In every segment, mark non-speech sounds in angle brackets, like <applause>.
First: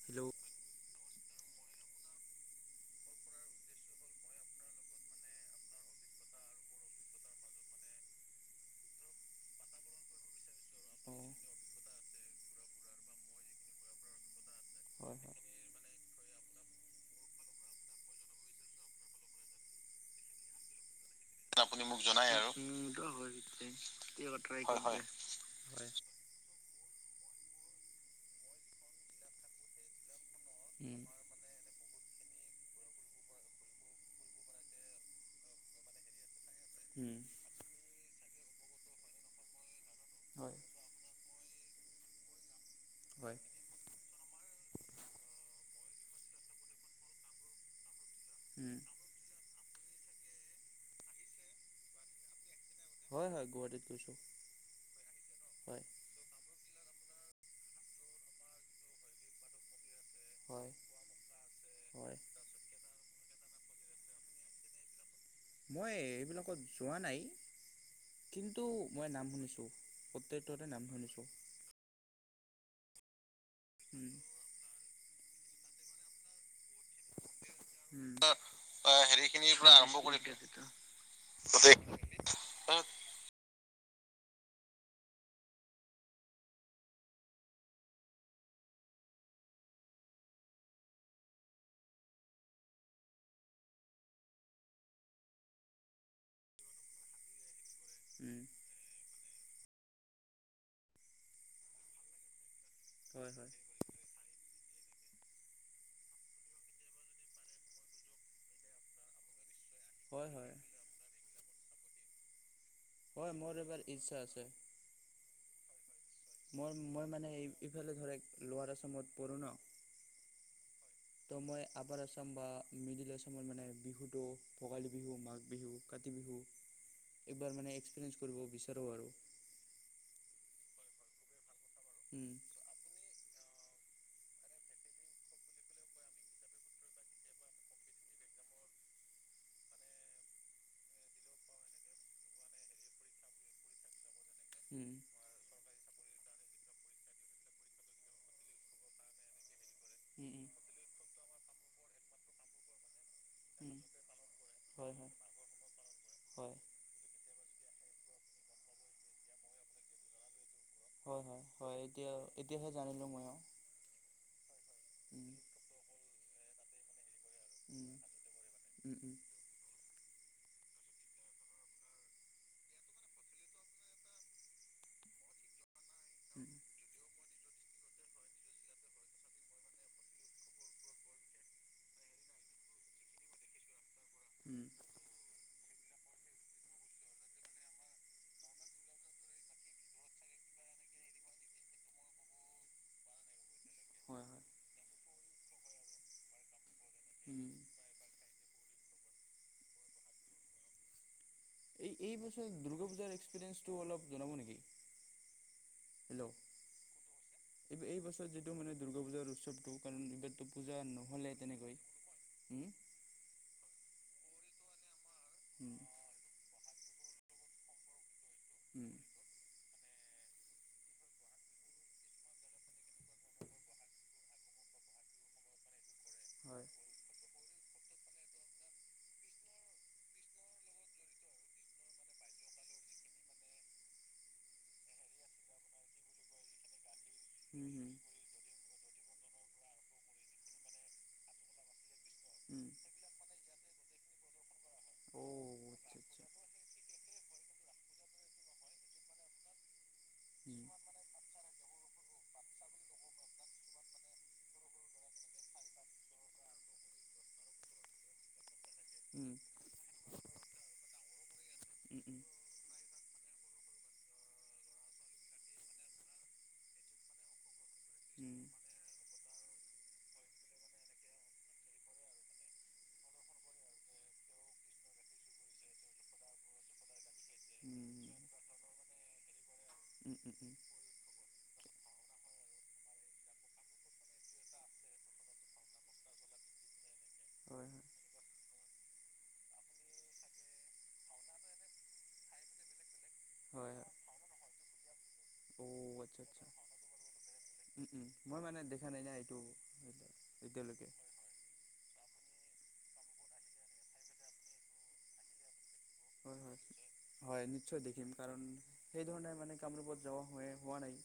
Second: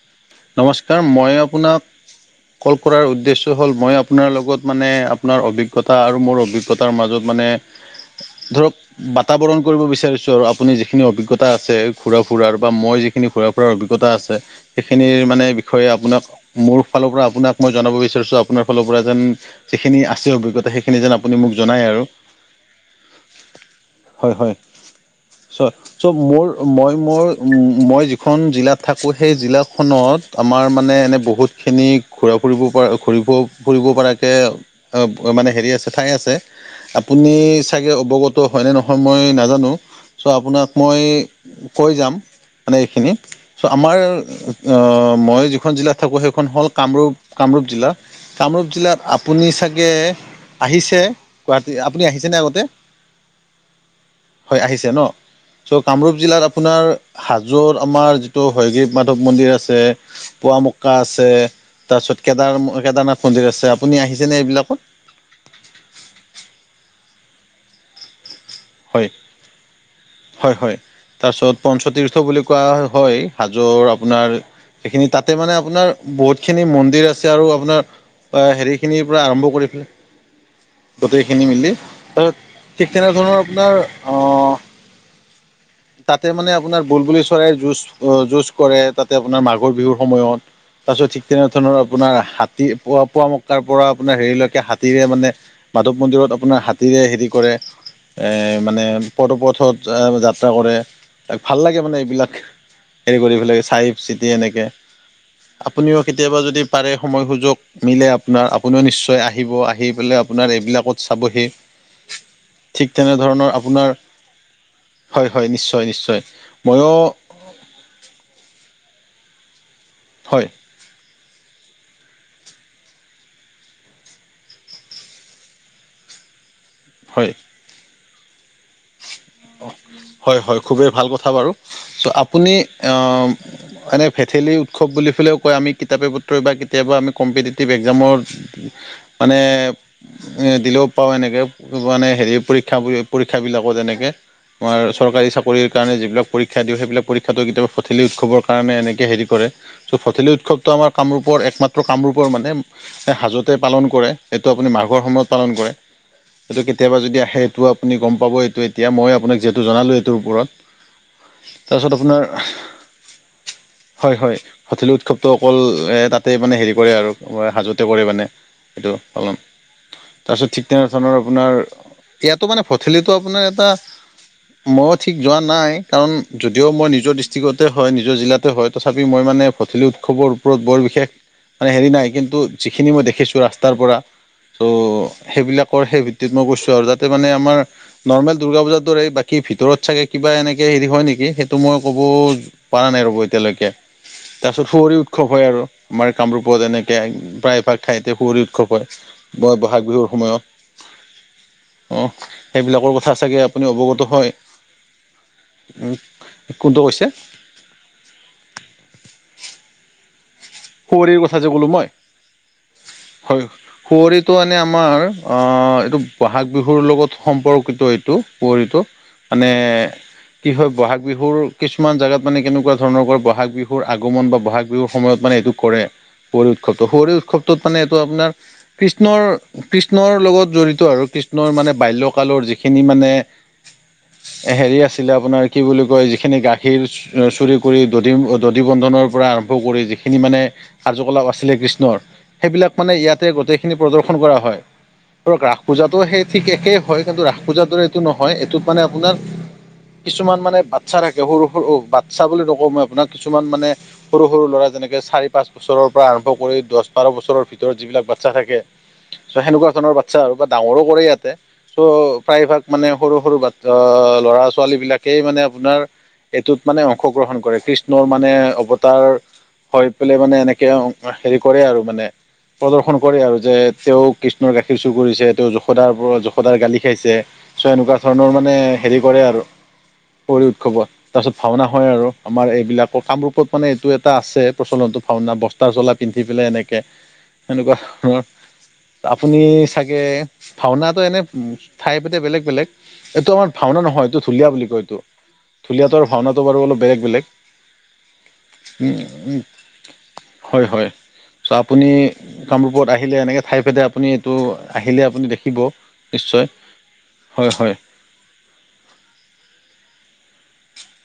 Hello, নমস্কাৰ মই আপোনাক কল কৰাৰ উদ্দেশ্য হ'ল মই আপোনাৰ লগত মানে আপোনাৰ অভিজ্ঞতা আৰু মোৰ অভিজ্ঞতা সিহঁতৰ মাজত মানে ধৰক বাতা বৰণ কৰিব বিচাৰিছো। আপুনি যিখিনি অভিজ্ঞতা আছে ঘুৰা ফুৰাৰ বা মই যিখিনি ঘুৰা ফুৰাৰ অভিজ্ঞতা আছে। সেইখিনিৰ মানে বিষয়ে আপোনাক মোৰ ফালৰ পৰা আপোনাক মই জনাব বিচাৰিছো আপোনাৰ ফালৰ পৰা যেন যিখিনি আছে অভিজ্ঞতা সেইখিনি যেন আপুনি মোক জনায় আৰু আপুনি মোক জনাই আৰু হয় কট কি হয় - হয়। <unintelligible> ত' মোৰ মই মোৰ মই যিখন জিলাত থাকো সেই জিলাখনত আমাৰ মানে এনেই বহুতখিনি ঘূৰা ফুৰিব পৰা ঘূৰিব ফুৰিব পৰাকে মানে হেৰি আছে ঠাই আছে। আপুনি চাগে অৱগত হয় নে নহয় মই নাজানো চ' আপোনাক মই কৈ যাম মানে এইখিনি চ' আমাৰ অ, মই যিখন জিলাত থাকো সেইখন হ'ল কামৰূপ - কামৰূপ জিলা। কামৰূপ জিলাত আপুনি চাগে আহিছে গুৱাহাটী আপুনি আহিছেনে আগতে। হয় আহিছে ন চ' কামৰূপ জিলাত আপোনাৰ হাজোৰ আমাৰ যিটো হয়গ্ৰিব মাধৱ মন্দিৰ আছে। পুৱামক্কা আছে তাৰপিছত কেদাৰ - কেদাৰনাথ মন্দিৰ আছে আপুনি আহিছেনে এইবিলাকত? মই এইবিলাকত যোৱা নাই। কিন্তু হয় মই নাম শুনিছো হয় প্ৰত্যেকটোৰে হয় নাম শুনিছো। তাৰপিছত পঞ্চতীৰ্থ বুলি কোৱা হয় হাজৰ আপোনাৰ সেইখিনি তাতে মানে আপোনাৰ বহুত খিনি মন্দিৰ আছে আপোনাৰ হেখিনিৰ হেৰি আৰম্ভ খিনিৰ পৰা কৰিপেলে আৰম্ভ কৰি গোটেইখিনি মিলি গোটেই তাৰ ঠিক তেনেধৰণৰ আপোনাৰ অ, তাতে মানে আপোনাৰ বুলবুলি চৰাইৰ যুঁজ - যুঁজ কৰে তাতে আপোনাৰ মাঘৰ বিহুৰ সময়ত। তাৰপিছত ঠিক তেনে ধৰণৰ আপোনাৰ হাতী পোৱা পুৱা মকাৰ পৰা আপোনাৰ হেৰিলৈকে হাতীৰে মানে মাধৱ মন্দিৰত আপোনাৰ হাতীৰে হেৰি কৰে। এ মানে পদপথত যাত্ৰা কৰে ত ভাল লাগে মানে এইবিলাক। হেৰি কৰি পেলাই চাই চিতি এনেকে। আপুনিও কেতিয়াবা যদি পাৰে সময় সুযোগ মিলে আপোনাৰ আপুনিও নিশ্চয় আহিব। আহি পেলাই আপোনাৰ এইবিলাকত চাবহি ঠিক হয় তেনেধৰণৰ মোৰ এবাৰ আপোনাৰ ইচ্ছা আছে। হয়- হয় নিশ্চয় - নিশ্চয়। মই ময়ো - মই মানে ইফালে ধৰে ল'ৰাচমত পৰো ন। হয়। ত' মই আপাৰ আছাম বা মিডিল আছামত মানে বিহুটো ভোগালী বিহু মাঘ বিহু কাতি বিহু হয় এইবাৰ মানে এক্সপেৰিয়েঞ্চ কৰিব বিচাৰো আৰু। হয় - হয় খুবেই ভাল কথা বাৰু ত' আপুনি অম এনে ভেথেলী উৎসৱ বুলি পেলাইও কয় আমি কিতাপে পত্ৰই বা কেতিয়াবা আমি কম্পিটিটিভ এক্সামৰ মানে এ দিলেও পাও এনেকে মানে হেৰি পৰীক্ষা- পৰীক্ষা বিলাকত এনেকে। তোমাৰ চৰকাৰী চা চাকৰিৰ কাৰণে যিবিলাক পৰীক্ষা দিও সেইবিলাক পৰীক্ষাটো কেতিয়াবা ভঠিলি উৎসৱৰ কাৰণে এনেকে হেৰি কৰে। চ' ভঠেলি উৎসৱটো আমাৰ কামৰূপৰ একমাত্ৰ কামৰূপৰ মানে এ হাজোত পালন কৰে সেইটো আপুনি মাঘৰ সময়ত পালন কৰে সটো কেতিয়াবা যদি আহে সেইটো আপুনি গম পাব এইটো এতিয়া মই আপোনাক যিহেতু জনালো এইটোৰ ওপৰত। হয়- হয়- হয় তাৰপিছত আপোনাৰ এতিয়া- এতিয়াহে জানিলো মই আৰু হয় - হয় ভঠেলী উৎসৱটোটো অকল এ তাতে মানে হেৰি কৰে আৰু। হাজোতে কৰে মানে সেইটো পালন। তাৰপিছত ঠিক তেনে ধৰণৰ আপোনাৰ, ইয়াতো মানে <unintelligible> থেলিটো আপোনাৰ এটা মইও ঠিক যোৱা নাই, কাৰণ যদিও মই নিজৰ দৃচ কতে হয় নিজৰ জিলাতে হয়, তথাপি মই মানে ভঠেলি উৎসৱৰ ওপৰত বৰ বিশেষ মানে হেৰি নাই, কিন্তু যিখিনি মই দেখিছো ৰাস্তাৰ পৰা ত', সেইবিলাকৰ সেই ভিত্তিত মই কৈছো আৰু যাতে মানে আমাৰ নৰ্মেল দূৰ্গা পূজাত দৰে বাকী ভিতৰত চাগে কিবা এনেকে হেৰি হয় নেকি, সেইটো মই ক'ব পৰা নাই ৰ'ব এতিয়ালৈকে। হয়-হয়। তাৰ পাছত শুৱৰী উৎসৱ হয় আৰু আমাৰ কামৰূপত এনেকে প্ৰায়ভাগ ঠাইতে শুৱৰি উৎসৱ হয়, ব বহাগ বিহুৰ সময়ত। অ', সেইবিলাকৰ কথা চাগে আপুনি অৱগত হয়, উম, কোনটো কৈছে? এইব এই বছৰত যিটো মানে দুৰ্গা পূজাৰ উৎসৱটো কাৰণ এইবাৰটো পূজা সুঁৱৰিৰ কথা নহ'লেই যে ক'লো তেনেকৈ, মই। উম। হয়, শুৱৰিটো মানে আমাৰ অ', এইটো বহাগ বিহুৰ লগত সম্পৰ্কিত এইটো শুৱৰিটো মানে কি হয় বহাগ বিহুৰ কিছুমান জাগাত মানে কেনেকুৱা ধৰণৰ কৰে বহাগ বিহুৰ আগমন বা বহাগ বিহুৰ সময়ত মানে এইটো কৰে, সুঁৱৰি উৎসৱটো সুঁৱৰি উৎসৱটোত মানে এইটো আপোনাৰ কৃষ্ণৰ কৃষ্ণৰ লগত জড়িত আৰু কৃষ্ণৰ মানে বাল্যকালৰ যিখিনি মানে হেৰি আছিলে আপোনাৰ কি বুলি কয় যিখিনি গা খীৰ চুৰি কৰি দধী-দধী বন্ধনৰ পৰা আৰম্ভ কৰি যিখিনি মানে কাৰ্যকলাপ আছিলে কৃষ্ণৰ, সেইবিলাক মানে ইয়াতে গোটেইখিনি প্ৰদৰ্শন কৰা হয়। আৰু ৰাস পূজাতো সেই ঠিক একেই হয়, কিন্তু ৰাস পূজাৰ দৰে এইটো নহয়, এইটোত মানে আপোনাৰ কিছুমান মানে বাচ্ছা থাকে সৰু-সৰু, বাচ্ছা বুলি নকওঁ মই আপোনাৰ কিছুমান মানে সৰু- সৰু ল'ৰা যেনেকে চাৰি পাচ বছৰৰ পৰা আৰম্ভ কৰি দছ বাৰ বছৰৰ ভিতৰত যিবিলাক বাচ্ছা থাকে। চ', সেনেকুৱা ধৰণৰ বাচ্ছা আৰু বা ডাঙৰো কৰে ইয়াতে, চ' প্ৰায়ভাগ মানে সৰু- সৰু বাতচা ল'ৰা ছোৱালী বিলাকেই মানে আপোনাৰ এইটোত মানে অংশগ্ৰহণ কৰে, কৃষ্ণৰ মানে অৱতাৰ হৈ পেলাই মানে এনেকে হেৰি কৰে আৰু মানে। প্ৰদৰ্শন কৰে আৰু, যে তেওঁ কৃষ্ণৰ গাখীৰ চুৰ কৰিছে তেওঁ যসোদাৰ পৰা যসোদাৰ গালি খাইছে। চ'এনেকুৱা ধৰণৰ মানে হেৰি কৰে আৰু সুঁৱৰি উৎসৱত। তাৰপিছত ভাওনা হয় আৰু আমাৰ এইবিলাকৰ কামৰূপত মানে এইটো এটা আছে প্ৰচনটো। ভাওনা বস্তা চলা পিন্ধি পেলাই এনেকে, এনেকুৱা ধৰণৰ আপুনি চাগে ভাওনাটো এনে ঠাই সৈতে বেলেগ- বেলেগ। এইটো আমাৰ ভাওনা নহয়, এইটো ঢুলীয়া বুলি কয় এইটো। ঢুলীয়াতৰ ভাওনাটো বাৰু অলপ বেলেগ- বেলেগ, উম, উম। হয়- হয়। চ', আপুনি কামৰূপত আহিলে এনেকে ঠাই ভেদে আপুনি এইটো আহিলে আপুনি দেখিব। হয়- নিশ্চয় হয়- হয় নিশ্চয় দেখিম কাৰণ সেইধৰণে মানে কামৰূপত যোৱা হোৱাই হোৱা নাই।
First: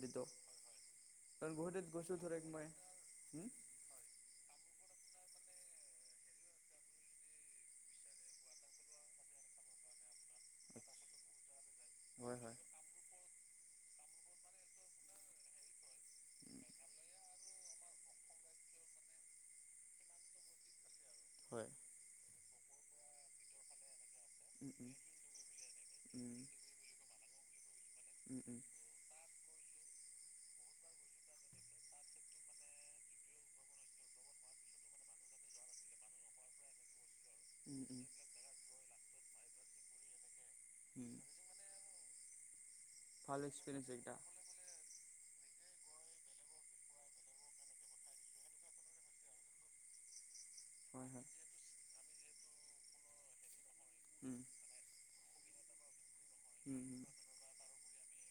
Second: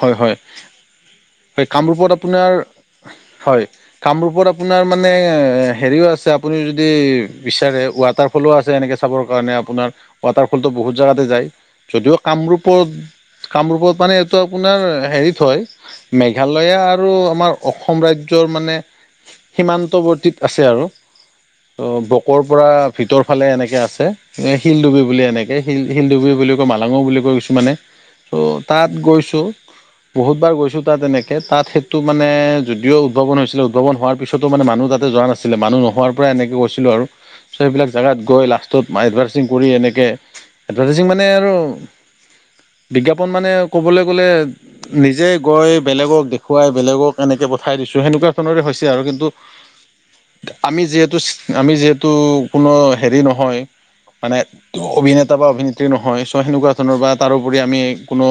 হয়- হয়, এই কামৰূপত আপোনাৰ, হয়। কামৰূপত আপোনাৰ মানে হেৰিও আছে, আপুনি যদি বিচাৰে ৱাটাৰ ফলো আছে এনেকে চাবৰ কাৰণে আপোনাৰ, ৱাটাৰ ফলটো বহুত জাগাতে যায়। যদিও কামৰূপত- কামৰূপত মানে এইটো আপোনাৰ হেৰিত হয়। মেঘালয়া আৰু আমাৰ অসম ৰাজ্যৰ মানে সীমান্তৱৰ্তীত আছে আৰু হয়। অ বকৰ পৰা ভিতৰ ফালে এনেকে আছে, শিল ডুবি বুলি এনেকে শিল শিল ডুবি বুলি কয় মা লাঙো বুলি কয় কিছুমানে, ত' তাত গৈছোঁ। বহুত বাৰ গৈছোঁ তাত এনেকে, তাত সেইটো মানে যদিও উদ্ভাৱন হৈছিলে উদ্ভাৱন হোৱাৰ পিছতো মানে মানুহ তাতে যোৱা নাছিল আছিলে মানুহ নোহোৱাৰ পৰাই এনেকে গৈছিলোঁ আৰু সেইবিলাক জেগাত গৈ লাষ্টত এডভাৰটাইচিং কৰি এনেকে, এডভাৰটাইজিং মানে আৰু বিজ্ঞাপন মানে ক'বলে গ'লে নিজে গৈ বেলেগক দেখুৱাই, বেলেগক এনেকে পঠাই দিছোঁ সেনেকুৱা ধৰণৰে হৈছে আৰু কিন্তু <unintelligible> আমি যিহেতু আমি যিহেতু কোনো হেৰি নহয়। মানে ত অভিনেতা বা অভিনেত্ৰী নহয়। ছ' সেনেকুৱা ধৰণৰ বা তাৰোপৰি আমি কোনো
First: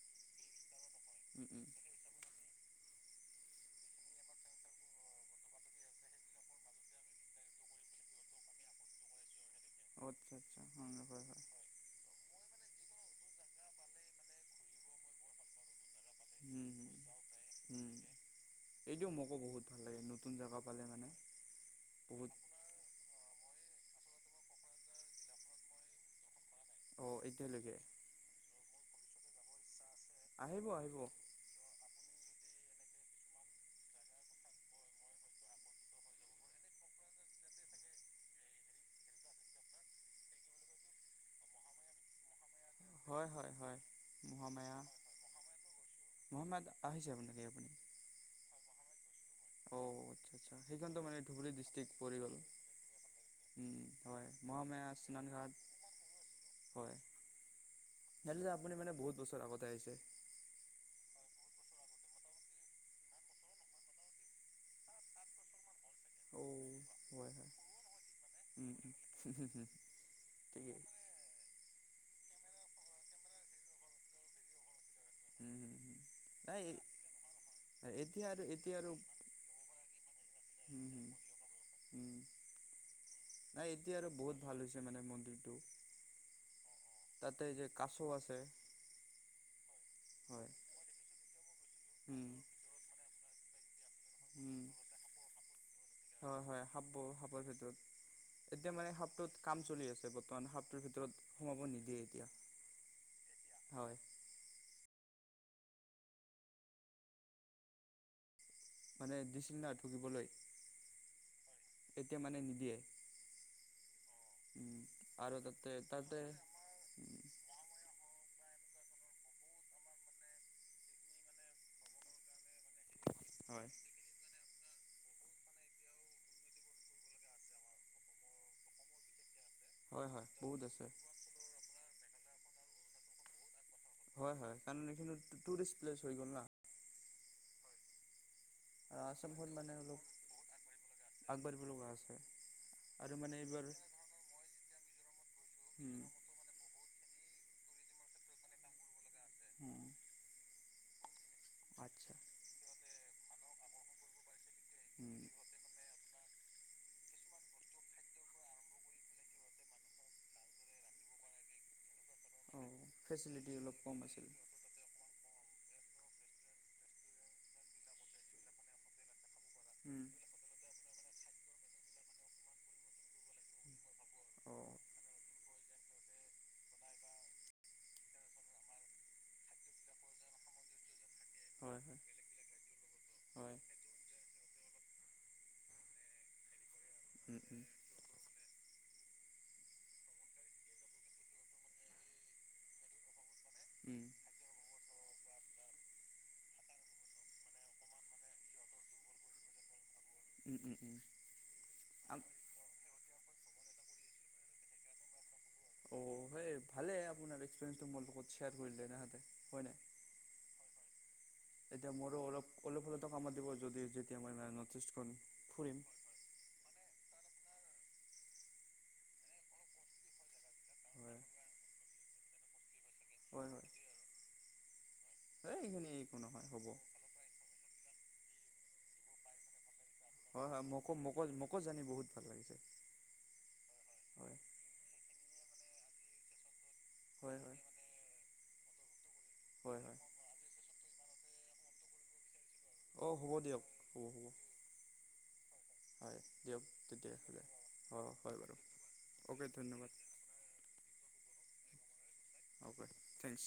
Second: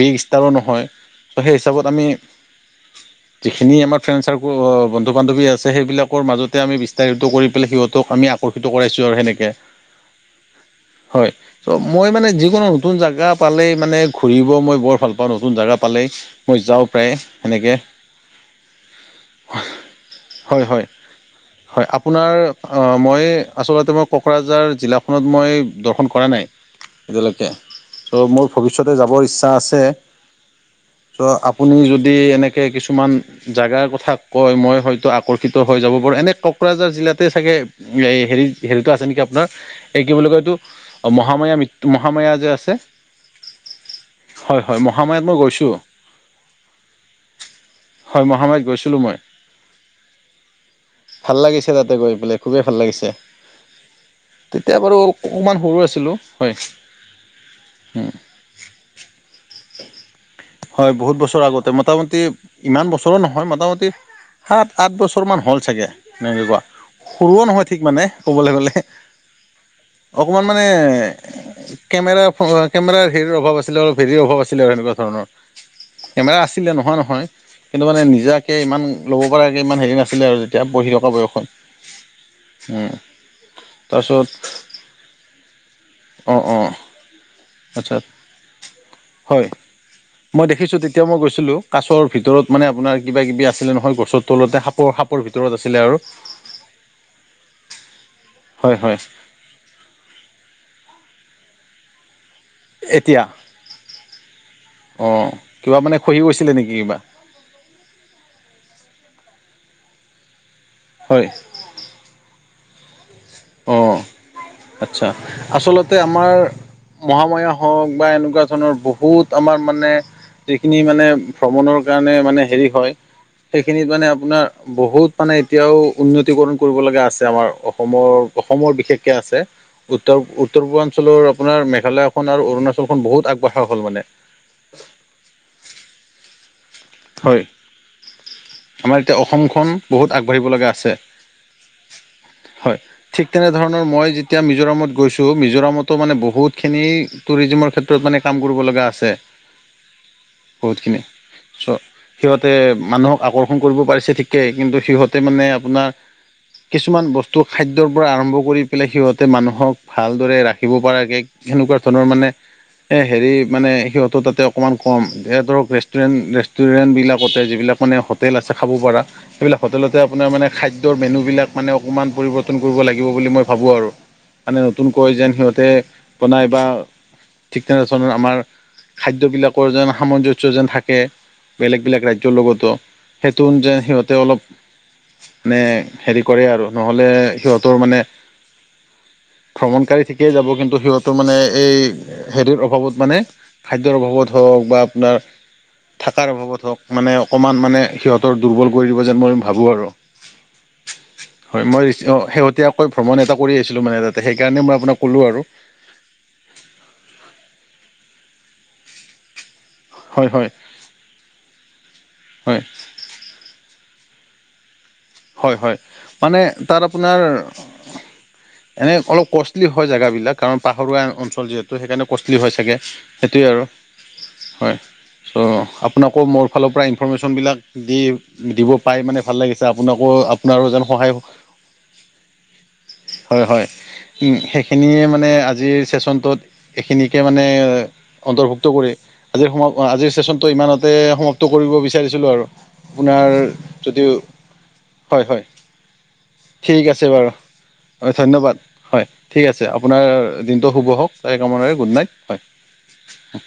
বিগ ষ্টাৰো নহয়। ত' সেই হিচাপত আমি যিখিনি আমাৰ ফ্ৰেণ্ড চাৰ্ক বন্ধু-বান্ধৱী আছে, সেইবিলাকৰ মাজতে আমি ইস্তাৰিত কৰিপেলাই সিহঁত আমি আকৰ্ষিত কৰাইছোঁ আৰু সেনেকে। <unintelligible> ত' মই মানে যিকোনো নতুন জাগা পালেই মানে ঘূৰিব মই বৰ ভাল পাওঁ নতুন জাগা পালেই মই যাওঁ প্ৰায়ে সেনেকে। সেইটোও মোকো বহুত ভাল লাগে নতুন জাগা হয় পালে হয় মানে। হয় আপোনাৰ মই, আচলতে মই কোকৰাঝাৰ জিলাখনত মই দৰ্শন কৰা নাই। এতিয়ালৈকে, ত' মোৰ ভৱিষ্যতে যাবৰ ইচ্ছা আছে আহিব আহিব। তো আপুনি যদি এনেকে কিছুমান জাগাৰ কথা কয়। মই হয়তো আকৰ্ষিত হৈ যাব পাৰো। এনে কোকৰাঝাৰ জিলাতে চাগে হেৰি হেৰিতটো আছে নেকি আপোনাৰ এই কি বুলি কয় এইটো, মহামায়া মৃত্যু মহাময়া যে আছে। হয়, হয়, হয়। হয়, হয়। মহামায়াত মই গৈছোঁ। হয় মহামায়াত গৈছিলোঁ মই। ভাল লাগিছে তাতে গৈ পেলাই, খুবেই ভাল লাগিছে। তেতিয়া বাৰু অকমান সৰু আছিলোঁ হয়, উম। এয়ালে যে আপুনি মানে বহুত বছৰ আগতে আহিছে। হয় বহুত বছৰ আগতে, মোটামুটি ইমান বছৰো নহয় মোটামুটি সাত-আঠ বছৰমান হ'ল চাগে? এনেকে কোৱা সৰুও নহয় ঠিক মানে ক'বলে গ'লে। অকমান মানে কেমেৰা <unintelligible> কেমেৰা অভাৱ আছিলে অলপ হেৰিৰ অভাৱ আছিলে আৰু সেনেকুৱা ধৰণৰ। কেমেৰা আছিলে নোহোৱা নহয়। কিন্তু মানে নিজাকে ইমান ল'ব পৰাকে ইমান হেৰি নাছিলে আৰু যেতিয়া পঢ়ি থকা বয়সত। উম। উম। নাই এতিয়া আৰু তাৰপিছত বহুত ভাল হৈছে মানে মন্দিৰটো, অ অ তাতে যে কাছ আচ্ছা আছে, হয় মই দেখিছো তেতিয়া মই গৈছিলো, কাছৰ ভিতৰত মানে আপোনাৰ কিবা কিবি আছিলে নহয় গছত তলতে সাপৰ-সাপৰ ভিতৰত আছিলে আৰু এতিয়া হয় মানে হয় হাপটোত কাম চলি আছে বৰ্তমান, হাপটোৰ ভিতৰত সোমাব নিদিয়ে এতিয়া। এতিয়া, অ কিবা মানে খহি গৈছিলে নেকি কিবা। মানে দিছিল না টুকিবলৈ? হয়। এতিয়া মানে নিদিয়ে। অ আচ্ছা আচলতে আমাৰ মহাময়া হওক বা এনেকুৱা ধৰণৰ বহুত আমাৰ মানে যিখিনি মানে ভ্ৰমণৰ কাৰণে মানে হেৰি হয় সেইখিনিত মানে আপোনাৰ বহুত মানে এতিয়াও উন্নতিকৰণ কৰিব লগা আছে, আমাৰ অসমৰ অসমৰ বিশেষকে আছে, উত্তৰ উত্তৰ-পূৰ্বাঞ্চলৰ আপোনাৰ মেঘালয়খন আৰু অৰুণাচলখন বহুত আগবঢ়া হ'ল মানে হয় হয় কাৰণ এইখিন টুৰিষ্ট প্লেচ হৈ গ'ল না। হয়, আমাৰ এতিয়া অসমখন বহুত আগবাঢ়িব লগা আছে। বাছে। হয় ঠিক তেনেধৰণৰ মই যেতিয়া মিজোৰামত গৈছো মিজোৰামতো মানে বহুত খিনি টুৰিজিযামৰ ক্ষেত্ৰত মানে কাম কৰিব লগা আছে। উম বহুতখিনি চ সিহঁতে মানুহক আকৰ্ষণ কৰিব পাৰিছে ঠিকেই কিন্তু সিহঁতে মানে আপোনাৰ কিছুমান বস্তু খাদ্যৰ পৰা আৰম্ভ কৰি পেলাই সিহঁতে মানুহক ভালদৰে ৰাখিব পৰাকে সেনেকুৱা ধৰণৰ মানে এ হেৰি মানে সিহঁতৰ তাতে অকণমান কম এ ধৰক ৰেুষ্টুৰেণ্ট ৰেষ্টুৰেণ্ট বিলাকতে যিবিলাক মানে হোটেল আছে খাব পাৰা। সেইবিলাক হোটেলতে আপোনাৰ মানে খাদ্যৰ মেনু বিলাক মানে অকমান পৰিৱৰ্তন কৰিব লাগিব বুলি মই ভাবো আৰু মানে নতুনকৈ যেন সিহতে বনাই বা ঠিক তেনেৰচণৰ আমাৰ খাদ্যবিলাকৰ যেন সামঞ্জস্য যেন থাকে। বেলেগ বেলেগ ৰাজ্যত লগতো সেইটো যে সিহঁতে অলপ মানে হেৰি কৰে আৰু নহলে সিহঁতৰ মানে ভ্ৰমণকাৰী ঠিকেই যাব কিন্তু সিহঁতো মানে এই হেৰিৰ অভাৱত মানে খাদ্যৰ অভাৱত হওক বা আপোনাৰ থকাৰ অভাৱত হওক মানে অকণমান মানে সিহঁতৰ দুৰ্বল কৰি দিব যেন মই ভাবোঁ আৰু উম উম উম হয় মই অ শেহতীয়াকৈ ভ্ৰমণ এটা কৰি আছিলো মানে তাতে সেইকাৰণে মই আপোনাক কলো আৰু অ সেই ভালে আপোনাৰ এক্সপেৰিস তো মোৰ লগত শ্বেয়াৰ কৰিলে তেহেতে হয় হয় হয় নাই, তেতিয়া মোৰো অলপ হয় অলপ অলপ হলো কামত দিব যদি যেতিয়া মই নৰ্থ ইষ্টখন হয় হয় ফুৰিম। মানে তাত আপোনাৰ, এনে অলপ কষ্টলি হয় জেগাবিলাক। কাৰণ পাহৰুৱা অঞ্চল যিহেতু সেইকাৰণে কষ্টলি হয় চাগে সেইটোৱেই আৰু হয় ছ' আপোনাকো মোৰ ফালৰ পৰা ইনফৰৰ্মেশ্যন বিলাক দি দিব পায় মানে ভাল লাগিছে। আপোনাকো আপোনাৰো যেন সহায় হক হয় হয় উম সেইখিনিয়ে মানে আজিৰ চেচনটোত এইখিনিকে মানে অন্তৰ্ভুক্ত কৰি আজিৰ সময় আজিৰ চচন টো ইমানতে সমাপ্ত কৰিব বিচাৰিছিলোঁ আৰু আপোনাৰ যদি হয় হয় ঠিক আছে বাৰু ধন্যবাদ হয় ঠিক আছে আপোনাৰ দিনটো শুভ হওক তাৰেই কামৰে গুড নাইট হয় অকে থেংকছ